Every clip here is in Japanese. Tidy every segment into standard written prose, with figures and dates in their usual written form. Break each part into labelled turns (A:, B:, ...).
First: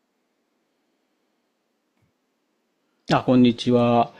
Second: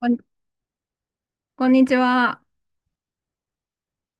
A: こん、こんにちは。
B: あ、こんにちは。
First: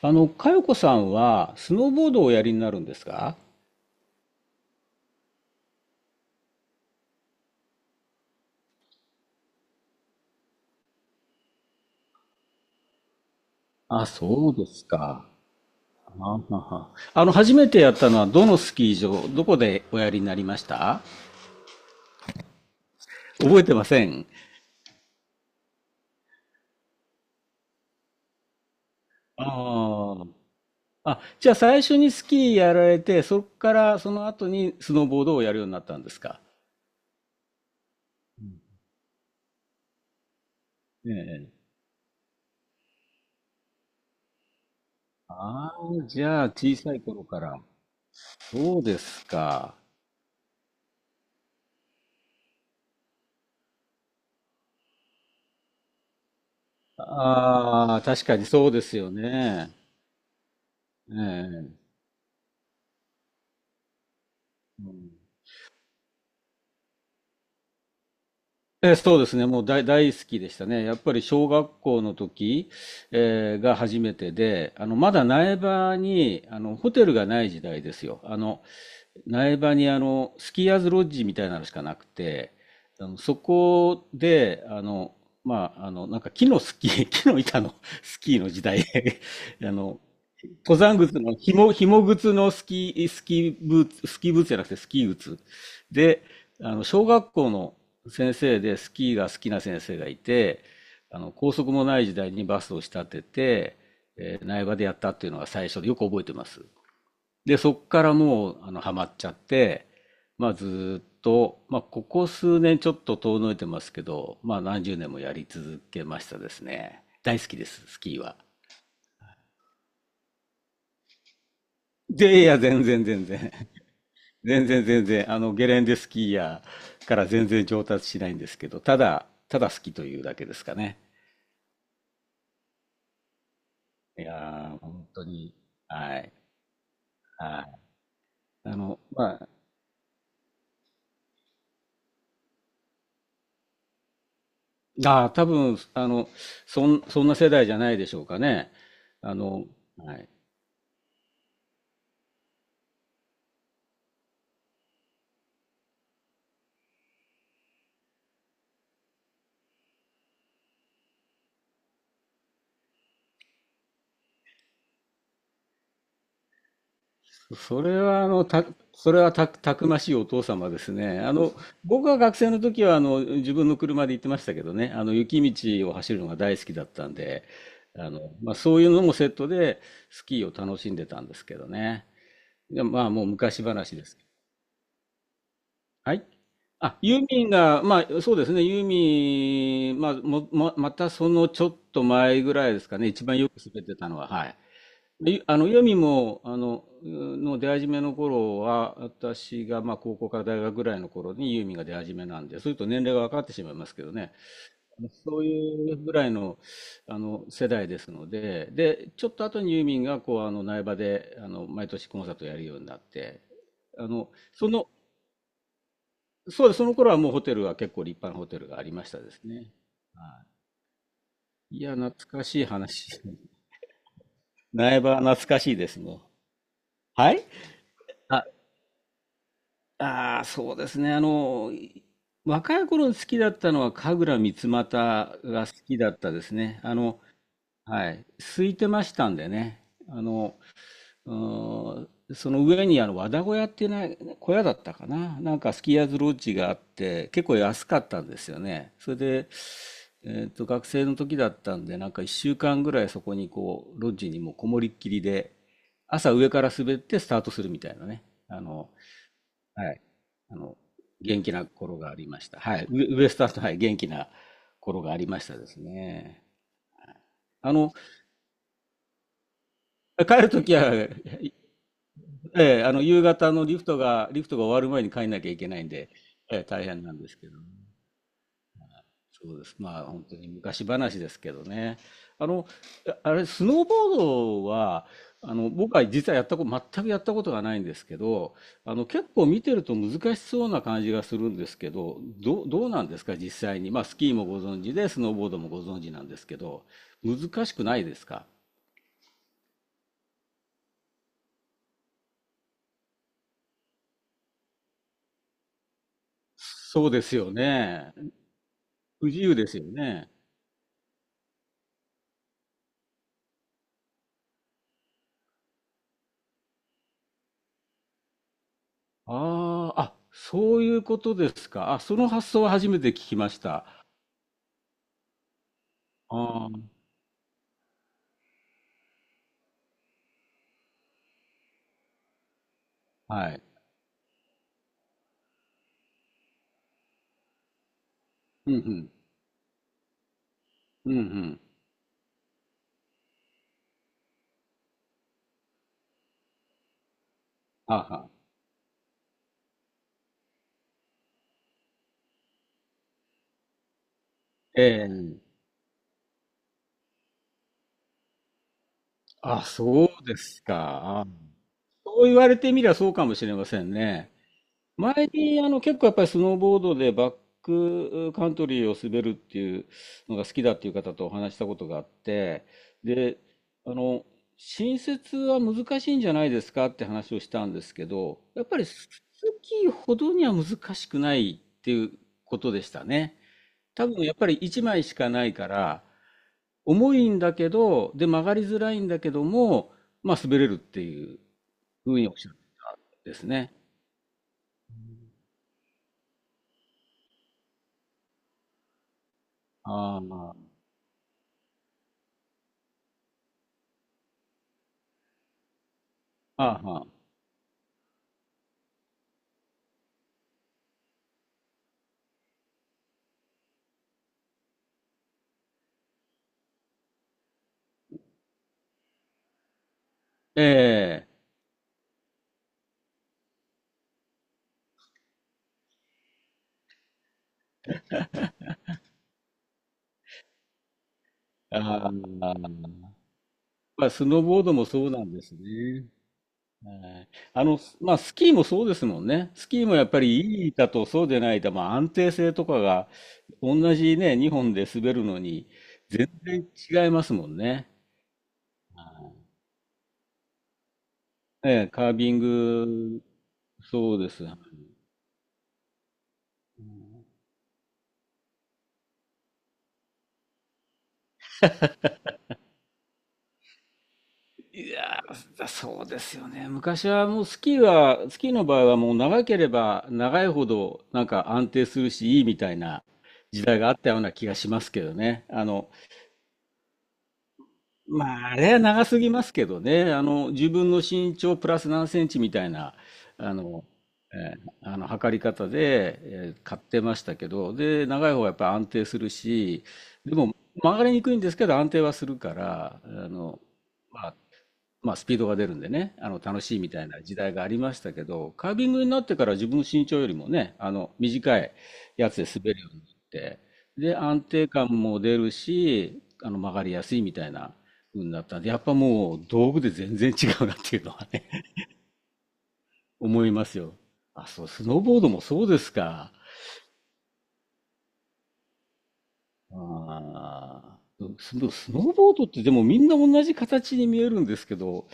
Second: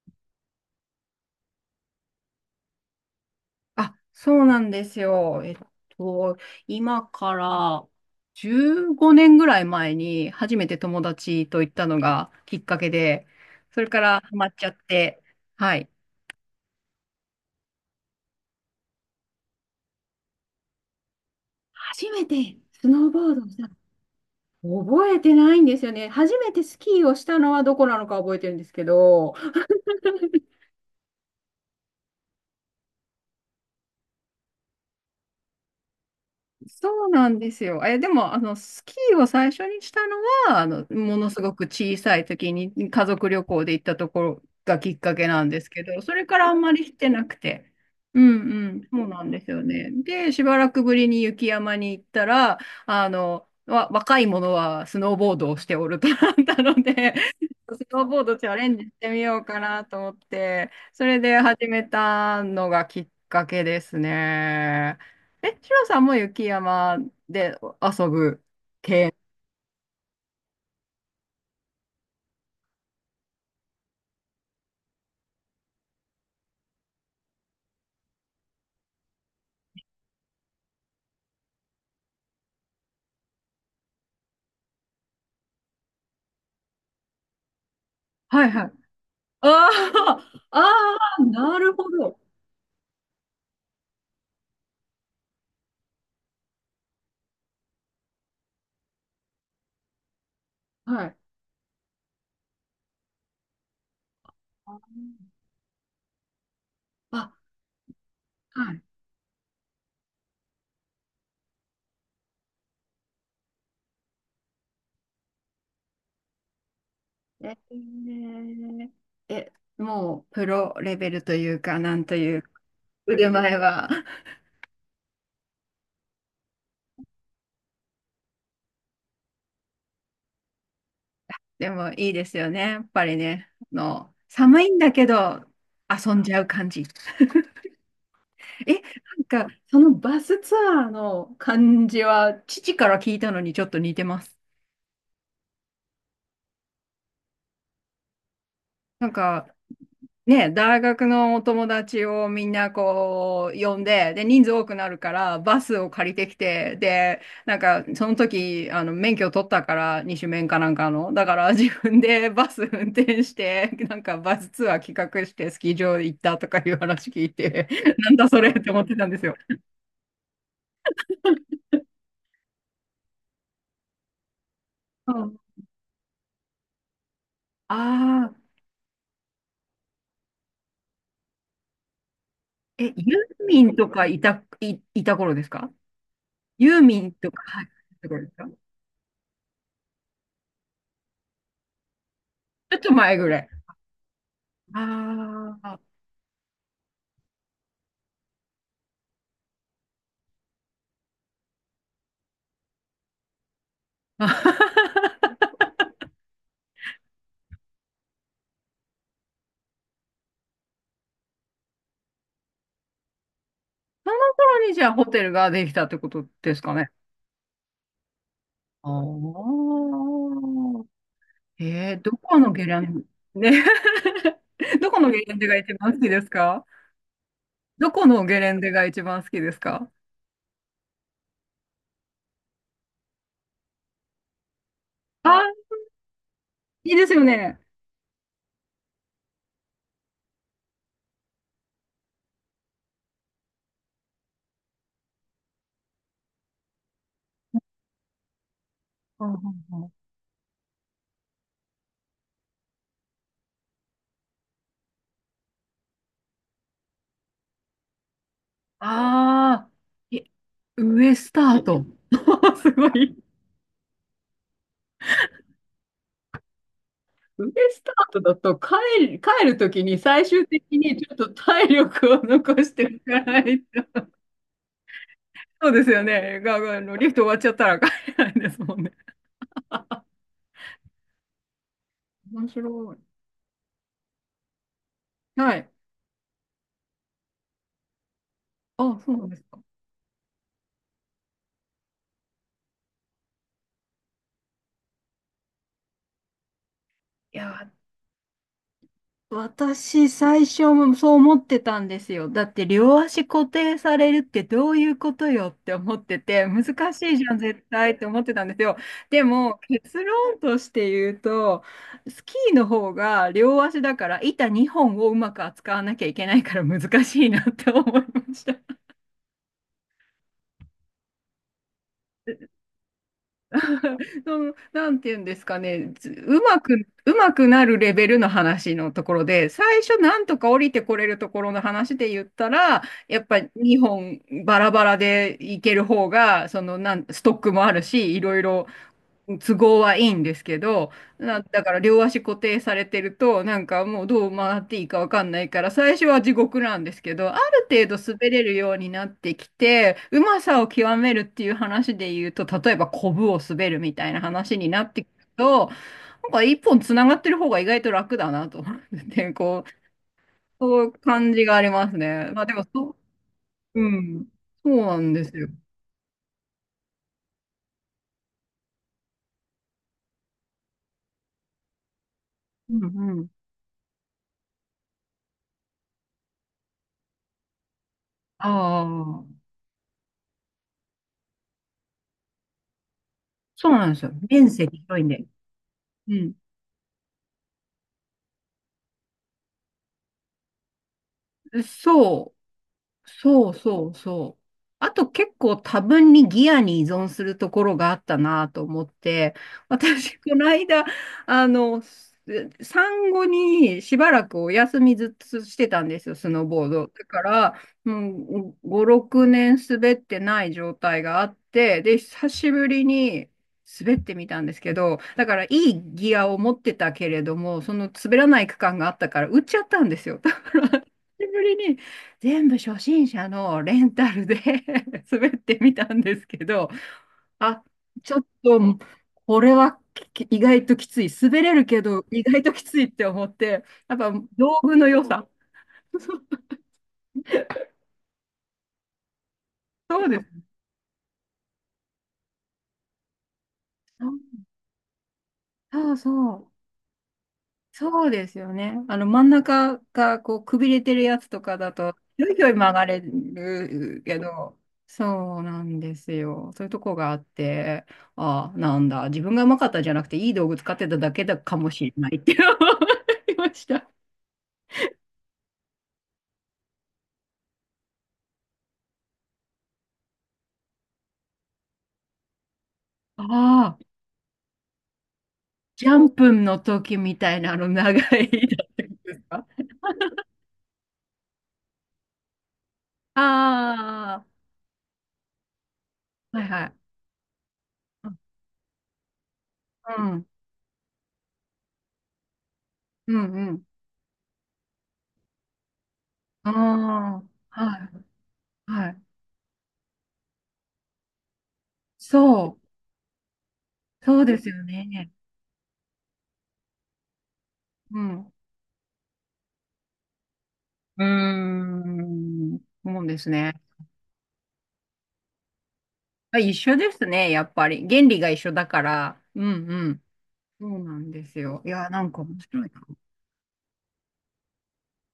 B: 佳子さんは、スノーボードをおやりになるんですか？
A: あ、そうなんですよ。と、今から15年ぐらい前に初めて友達と行ったのがきっかけで、それか
B: あ、
A: らハマ
B: そ
A: っ
B: う
A: ち
B: で
A: ゃっ
B: す
A: て、
B: か。
A: はい。
B: あはは、初めてやったのは、どのスキー場、どこでおやりになりました？
A: 初めてスノーボードをし
B: 覚
A: た
B: え
A: の
B: てません。
A: 覚えてないんですよね。初めてスキーをしたのはどこなのか覚えてるんですけど。
B: あー。 あ、じゃあ最初にスキーやられて、そこからその後にスノーボードをやるようになったんですか？
A: そうなんですよ。でも、
B: うん。
A: スキーを最初にしたのは、
B: え
A: ものすごく
B: え。
A: 小さい時に家族旅行で行ったところがきっかけなんです
B: ああ、
A: けど、それ
B: じ
A: か
B: ゃあ
A: らあんま
B: 小
A: り
B: さ
A: し
B: い
A: て
B: 頃
A: なく
B: から。
A: て。うんう
B: そう
A: ん、
B: で
A: そうな
B: す
A: んですよ
B: か。
A: ね。で、しばらくぶりに雪山に行ったら、若い者はスノーボードをしておるとなったので、ス
B: あ
A: ノ
B: あ、
A: ーボー
B: 確
A: ド
B: かに
A: チャレ
B: そう
A: ン
B: で
A: ジし
B: す
A: て
B: よ
A: みようか
B: ね。
A: なと思って、そ
B: え
A: れで始め
B: え。
A: たのがきっかけです
B: う
A: ね。
B: ん。
A: シロさんも雪山で遊ぶ。
B: そうですね、もう大好きでしたね。やっぱり小学校の時、が初めてで、まだ苗場に、ホテルがない時代ですよ。苗場に、スキーヤーズロッジみたいなのしかなくて、そこで、まあ、なんか木のスキー、木の板のスキー
A: は
B: の
A: い
B: 時
A: はい。
B: 代。
A: あ
B: あの、
A: あ、あ
B: 登山靴
A: あ、
B: の、
A: なるほ
B: 紐
A: ど。
B: 靴のスキー、スキーブーツ、スキーブーツじゃなくてスキー靴。で、小学校の先生でスキーが好きな先生がいて、
A: はい。
B: 高速もない時代にバスを仕立てて、苗場でやったっていうのが最初でよく覚えてます。
A: あ、
B: で、そっからもう、
A: はい。
B: ハマっちゃって、まあ、ずーっと、まあ、ここ数年ちょっと遠のいてますけど、まあ、何十年もやり続けましたですね。大好
A: え
B: きです、スキーは。
A: ーえ、もうプロレベルというか、なんという
B: で、い
A: か
B: や、全然全
A: 腕
B: 然。
A: 前は。
B: 全然全然、ゲレンデスキーヤーから全然上達しないんですけど、ただ、ただ好きというだけですかね。
A: でもいいですよね。やっぱりね、
B: い
A: 寒い
B: や
A: ん
B: ー、
A: だけ
B: 本当
A: ど
B: に、
A: 遊
B: は
A: ん
B: い、
A: じゃう感じ。
B: はい。
A: なん
B: まあ、
A: か、そのバスツアーの感じは、父から聞いたのにちょっと似てます。
B: あー、多分、そんな世代じゃないでしょうかね。
A: なん
B: あ
A: か、
B: の、はい。
A: ね、大学のお友達をみんなこう、呼んで、で、人数多くなるから、バスを借りてきて、で、なんか、その時、免許取ったから、二種免かなんかの。だから、自分でバス運転して、なんか、バスツアー企画して、スキー場行ったとかいう話聞いて、
B: そ れ
A: なん
B: は、
A: だ
B: あ
A: そ
B: の、
A: れっ
B: た、
A: て思ってたん
B: そ
A: で
B: れ
A: す
B: は
A: よ。
B: た、たくましいお父様ですね。僕が学生の時は、自分の車で行ってましたけどね、
A: うん。
B: 雪道を走るのが大好きだったんで、
A: ああ。
B: まあ、そういうのもセットでスキーを楽しんでたんですけどね。で、
A: ユ
B: まあ、もう
A: ーミ
B: 昔
A: ンと
B: 話で
A: か
B: す。
A: いた頃ですか？
B: はい。
A: ユー
B: あ、
A: ミン
B: ユー
A: とか、
B: ミン
A: はい、
B: が、
A: い
B: ま
A: た頃
B: あ、
A: です
B: そうで
A: か？ち
B: すね、ユーミン、まあ、もまたそのちょっと前ぐらい
A: ょっ
B: です
A: と
B: かね、
A: 前
B: 一
A: ぐ
B: 番
A: らい。
B: よく滑ってたのは、はい。い
A: ああ。
B: ユーミンも、の出始めの頃は、私が、まあ、高校から大学ぐらいの頃にユーミンが出始めなんで、そういうと年齢が分かってしまいますけどね、そういうぐらいの、世代ですので、で、ちょっと後にユーミンが、こう、苗場で、毎年コンサートをやるようになって、あ
A: その
B: の、そ
A: 頃にじ
B: の、
A: ゃあホテルができたってことです
B: そう
A: か
B: です、そ
A: ね。
B: の頃はもうホテルは結構立派なホテルがあ
A: あ
B: りましたです
A: あ。
B: ね。はい。いや、懐
A: どこ
B: か
A: の
B: しい
A: ゲレン
B: 話。
A: デ、ね。どこ
B: 苗
A: の
B: 場は
A: ゲレンデ
B: 懐
A: が
B: か
A: 一
B: しいで
A: 番
B: す
A: 好きで
B: ね。
A: すか？
B: はい。
A: どこのゲレンデが一番好きですか？
B: ああ、そうですね。若い頃好きだったのは神楽三股
A: あ、
B: が好きだったですね。
A: いいですよね。
B: はい。空いてましたんでね。あの、うーんその上にあの和田小屋っていうな小屋だったかな。なんかスキーヤーズロッジがあって、結構安かったんですよね。それ
A: うんう
B: で、
A: んうん。
B: 学生の時だったんで、なんか1週間ぐらいそこにこう、ロッジにもうこもりっきりで、朝上から滑ってスタートするみたいなね。
A: ああ、
B: はい。
A: い
B: あの、
A: ウエスタ
B: 元気
A: ー
B: な
A: ト。
B: 頃がありました。
A: す
B: はい。
A: ごい。
B: ウエスタンと、はい、元気な頃がありましたですね。
A: 腕
B: あ
A: スタ
B: の、
A: ートだと帰るときに最
B: 帰
A: 終
B: るとき
A: 的
B: は、
A: にちょっと体力を残し
B: え
A: て
B: え、
A: いか
B: 夕
A: な
B: 方
A: い
B: のリ
A: と。
B: フトが、終わる前に帰んなきゃい
A: そ
B: け
A: う
B: な
A: で
B: いん
A: すよ
B: で、
A: ね。
B: え
A: が、
B: え、
A: があ
B: 大
A: の、
B: 変
A: リ
B: な
A: フ
B: ん
A: ト終
B: で
A: わっ
B: す
A: ち
B: け
A: ゃっ
B: ど
A: た
B: ね。
A: ら帰れないですもんね。
B: そうです。まあ、本当に昔話ですけどね。
A: 面
B: あの、
A: 白い。
B: ああれ、スノーボードは、
A: はい。
B: 僕は実はやったこと、全くやったことがないんですけど、
A: あ、そうな
B: 結
A: んです
B: 構見
A: か？
B: てると難しそうな感じがするんですけど、どうなんですか、実際に。まあ、スキーもご存知で、スノーボードもご存知なんですけど、
A: いや
B: 難
A: ー、
B: しくないですか？
A: 私、最初もそう思ってたんですよ。だって、両足固定されるってどういうことよって思ってて、難し
B: そう
A: い
B: で
A: じゃ
B: す
A: ん、
B: よ
A: 絶対って
B: ね。
A: 思ってたんですよ。で
B: 不自由
A: も、
B: ですよ
A: 結
B: ね。
A: 論として言うと、スキーの方が両足だから、板2本をうまく扱わなきゃいけないから難しいなって思いました。
B: ああ、そういうことですか。あ、その発想は初めて聞きました。
A: その、なんて言うんですかね、ずうま
B: あ
A: く、
B: あ、
A: うまくなるレベルの話のところで、最初なんとか降りてこれるところの話で言ったら、やっぱ
B: はい。
A: 日本バラバラでいける方が、ストックもあるし、いろいろ
B: うんうん。
A: 都合はいいんですけど、
B: うんうん。
A: だから両足固定されてると、なんかもうどう回っていいかわかんないから、最初は地獄なんですけど、ある程
B: は
A: 度
B: あは
A: 滑
B: あ。
A: れるようになってきて、うまさを極めるっていう話で言うと、例えばコブを滑るみたいな話にな
B: え
A: ってくる
B: え。
A: と、なんか一本つながってる方が意外と楽だなと思って
B: あ、
A: こう、
B: そうです
A: そういう
B: か。あ
A: 感じがあります
B: そう
A: ね。
B: 言
A: まあ
B: わ
A: で
B: れ
A: も、
B: てみりゃ
A: そ
B: そうかもしれま
A: う、
B: せ
A: う
B: ん
A: ん、
B: ね。
A: そうなんで
B: 前
A: すよ。
B: に結構やっぱりスノーボードでバックカントリーを滑るっていうのが好きだっていう方とお話ししたことがあって、
A: うんうん。
B: で、あの、新設は難しいんじゃないですかって話をしたんですけど、やっぱ
A: あ
B: りス
A: あ、
B: キーほどには難しくないっていうことでしたね。
A: そうなんです
B: 多
A: よ。
B: 分やっぱ
A: 面
B: り
A: 積
B: 1
A: 広
B: 枚
A: いん
B: し
A: で。
B: かないから、
A: うん
B: 重いんだけど、で、曲がりづらいんだけども、まあ、滑れるっていうふうにお
A: そ
B: っしゃってたん
A: う、
B: です
A: そう
B: ね。
A: そうそう。あと結構多分にギアに依存するところがあったなと思って、私、
B: あー、
A: この
B: ま
A: 間、あの、す産後にしばらくお休みずっとしてたんですよ、スノー
B: あ、
A: ボー
B: あー
A: ド。
B: は
A: だ
B: あ、
A: から、もう5、6年滑ってない状態があって、で、久しぶりに滑ってみたんですけど、だからいいギアを持ってたけれども、その滑らない区間があったから、売っちゃったんですよ。だか
B: え
A: ら久し
B: え、
A: ぶりに全部初心者のレンタルで 滑ってみたんですけど、あ、ちょっと、これは意外ときつい。滑れるけど、
B: あ
A: 意外とき
B: あ、
A: ついって思って、やっ
B: まあ、
A: ぱ
B: スノー
A: 道
B: ボード
A: 具
B: も
A: の良
B: そうな
A: さ。
B: んですね。ええ。 まあ、スキーもそうですもんね。スキーもや
A: そう
B: っ
A: で
B: ぱり
A: す。
B: いい板とそうでない板、まあ、安定性とかが、同じね、2本で滑るのに、
A: そう
B: 全
A: そう。
B: 然違いますもんね。
A: そうですよね。あの真ん
B: は
A: 中がこうくびれてるやつとか
B: い、え
A: だ
B: え、
A: と、
B: カー
A: ひょ
B: ビ
A: い
B: ン
A: ひょい曲がれ
B: グ、
A: る
B: そ
A: け
B: うです。
A: ど、そうなんですよ。そういうとこがあって、ああ、なんだ、自分がうまかったんじゃなくて、いい道具使ってただけだかもしれないって思いました。
B: いやー、そうですよね。昔はもうスキーは、スキーの場合はもう長ければ長いほどなんか安定するしいいみたいな時
A: ああ、
B: 代があったような気がしますけどね。
A: ジャンプの時みたいなあの長い
B: まああ
A: だ
B: れ
A: っ
B: は
A: てこと
B: 長
A: で
B: す
A: す
B: ぎま
A: か？
B: すけどね。自分の身長プラス何センチみたいな、あの、
A: あ
B: え測り方で、
A: あ、はいは
B: 買っ
A: い。
B: てましたけど、で、長い方はやっぱり安定するし、
A: うん、
B: でも曲がりにくいんですけど安定はするから、
A: うん、うん。
B: まあ、まあ、スピードが出るんでね、
A: あ
B: 楽しいみたい
A: あ、
B: な時代があ
A: は
B: りまし
A: い、
B: たけど、カービ
A: は
B: ン
A: い。
B: グになってから自分の身長よりもね、短いやつで
A: そ
B: 滑るようになって、
A: う、
B: で、
A: そうで
B: 安
A: すよ
B: 定感
A: ね。
B: も出るし、曲がりやすいみたいな
A: う
B: 風
A: ん。
B: になったんで、やっぱもう道具で全然違うなってい
A: う
B: う
A: ー
B: のはね、
A: ん。そうです
B: 思い
A: ね。
B: ますよ。あ、そう、スノーボードもそうですか。
A: あ、一緒ですね、やっぱり。原理が一緒だから。うんうん。そうな
B: ああ、
A: んですよ。いや、
B: スノ
A: なん
B: ー
A: か
B: ボー
A: 面
B: ドって
A: 白い
B: で
A: な。
B: もみんな同じ形に見えるんですけど、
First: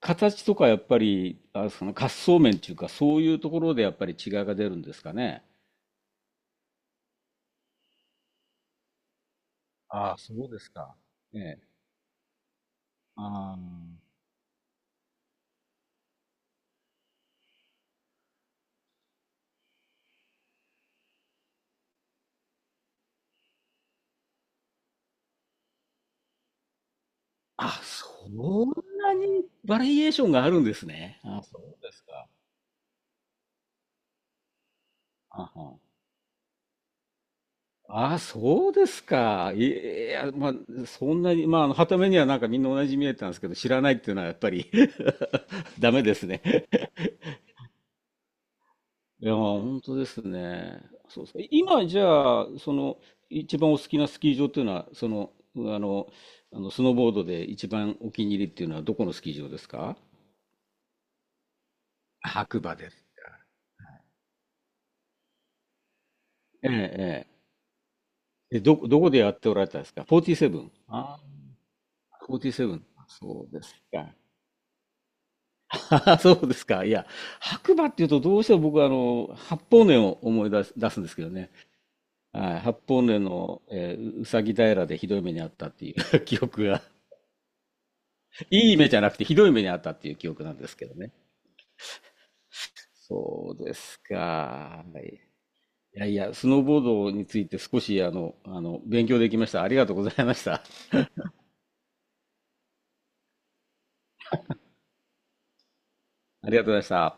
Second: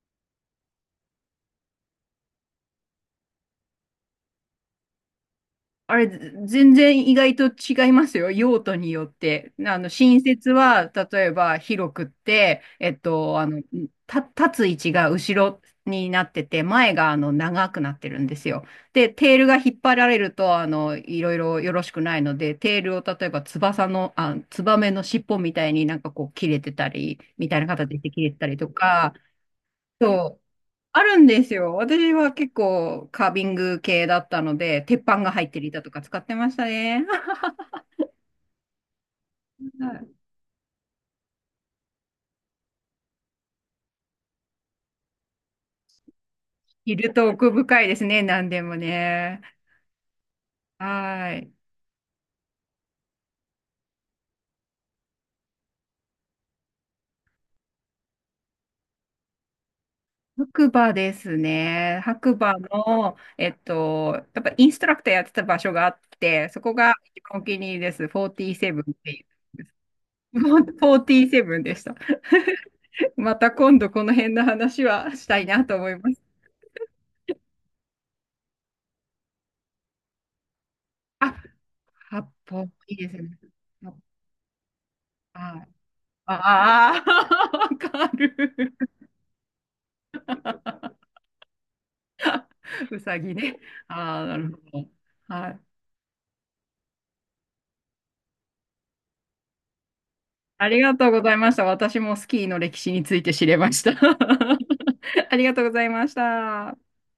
B: 形とかやっぱり、あその滑走面っていうか、そういうところでやっぱり違いが出るんですかね。
A: あれ、全然意外と違いますよ。用途によって。
B: ああ、
A: 新
B: そ
A: 設
B: うです
A: は、
B: か。
A: 例え
B: え
A: ば
B: え。
A: 広くって、
B: あー
A: 立つ位置が後ろになってて、前が長くなってるんですよ。で、テールが引っ張られると、いろいろよろしくないので、テールを例えば翼の、あ、ツバメの尻尾みたいになんかこう切れてたり、みたいな
B: あ、
A: 形で切
B: そ
A: れてたりと
B: ん
A: か、
B: なにバリエーション
A: そう
B: があるんです
A: ある
B: ね。
A: ん
B: あ、
A: です
B: そ
A: よ。
B: うです
A: 私
B: か。
A: は結構カービング系だったので、鉄板が
B: あ
A: 入ってる
B: は
A: 板とか使ってましたね。
B: あ、そうですか。い
A: は
B: い
A: い。
B: や、まあ、そんなに、まあ、はた目にはなんかみんな同じに見えたんですけど、知らないっていうのはやっぱり ダメですね。
A: いると奥深いですね、何でも
B: いやー、
A: ね。
B: 本当ですね。そうで
A: は
B: すね。
A: い。
B: 今、じゃあ、一番お好きなスキー場っていうのは、あの、あのスノーボードで一番お気に入りっていうのは、どこのスキー場ですか？
A: 白馬ですね。白馬
B: 白馬です。
A: の、やっぱインストラクターやってた場所があって、そ
B: え
A: こが一
B: え、え
A: 番お気に入りです。
B: え。
A: 47っ
B: どこ
A: て
B: で
A: い
B: やっておられたんですか？
A: う。フ
B: 47。
A: ォーテ
B: あ
A: ィーセブンでした。
B: あ、フォーティーセブン、
A: ま
B: そ
A: た
B: うです
A: 今度この
B: か。
A: 辺の話はしたいなと思いま す。
B: そうですか。いや、白馬っていうと、どうしても僕は、八方根を思い出す、出すんですけど
A: あ、
B: ね。
A: 八
B: はい、
A: 方
B: 八
A: いい
B: 方
A: です
B: 根
A: ね。
B: の、
A: は
B: うさぎ平でひ
A: い。
B: どい目にあったっていう 記憶が
A: ああ、わか
B: い
A: る。
B: い目じゃなくてひどい目にあったっていう記憶なんですけどね。
A: うさぎ
B: そ
A: ね。
B: うですか。
A: ああ、なるほ
B: は
A: ど。
B: い
A: はい。
B: いやいや、スノーボードについて少し勉強できました。ありがとうございました。
A: ありが とうございました。私もスキーの歴史について知れました。ありがとうございまし
B: ありがとうご
A: た。
B: ざいました。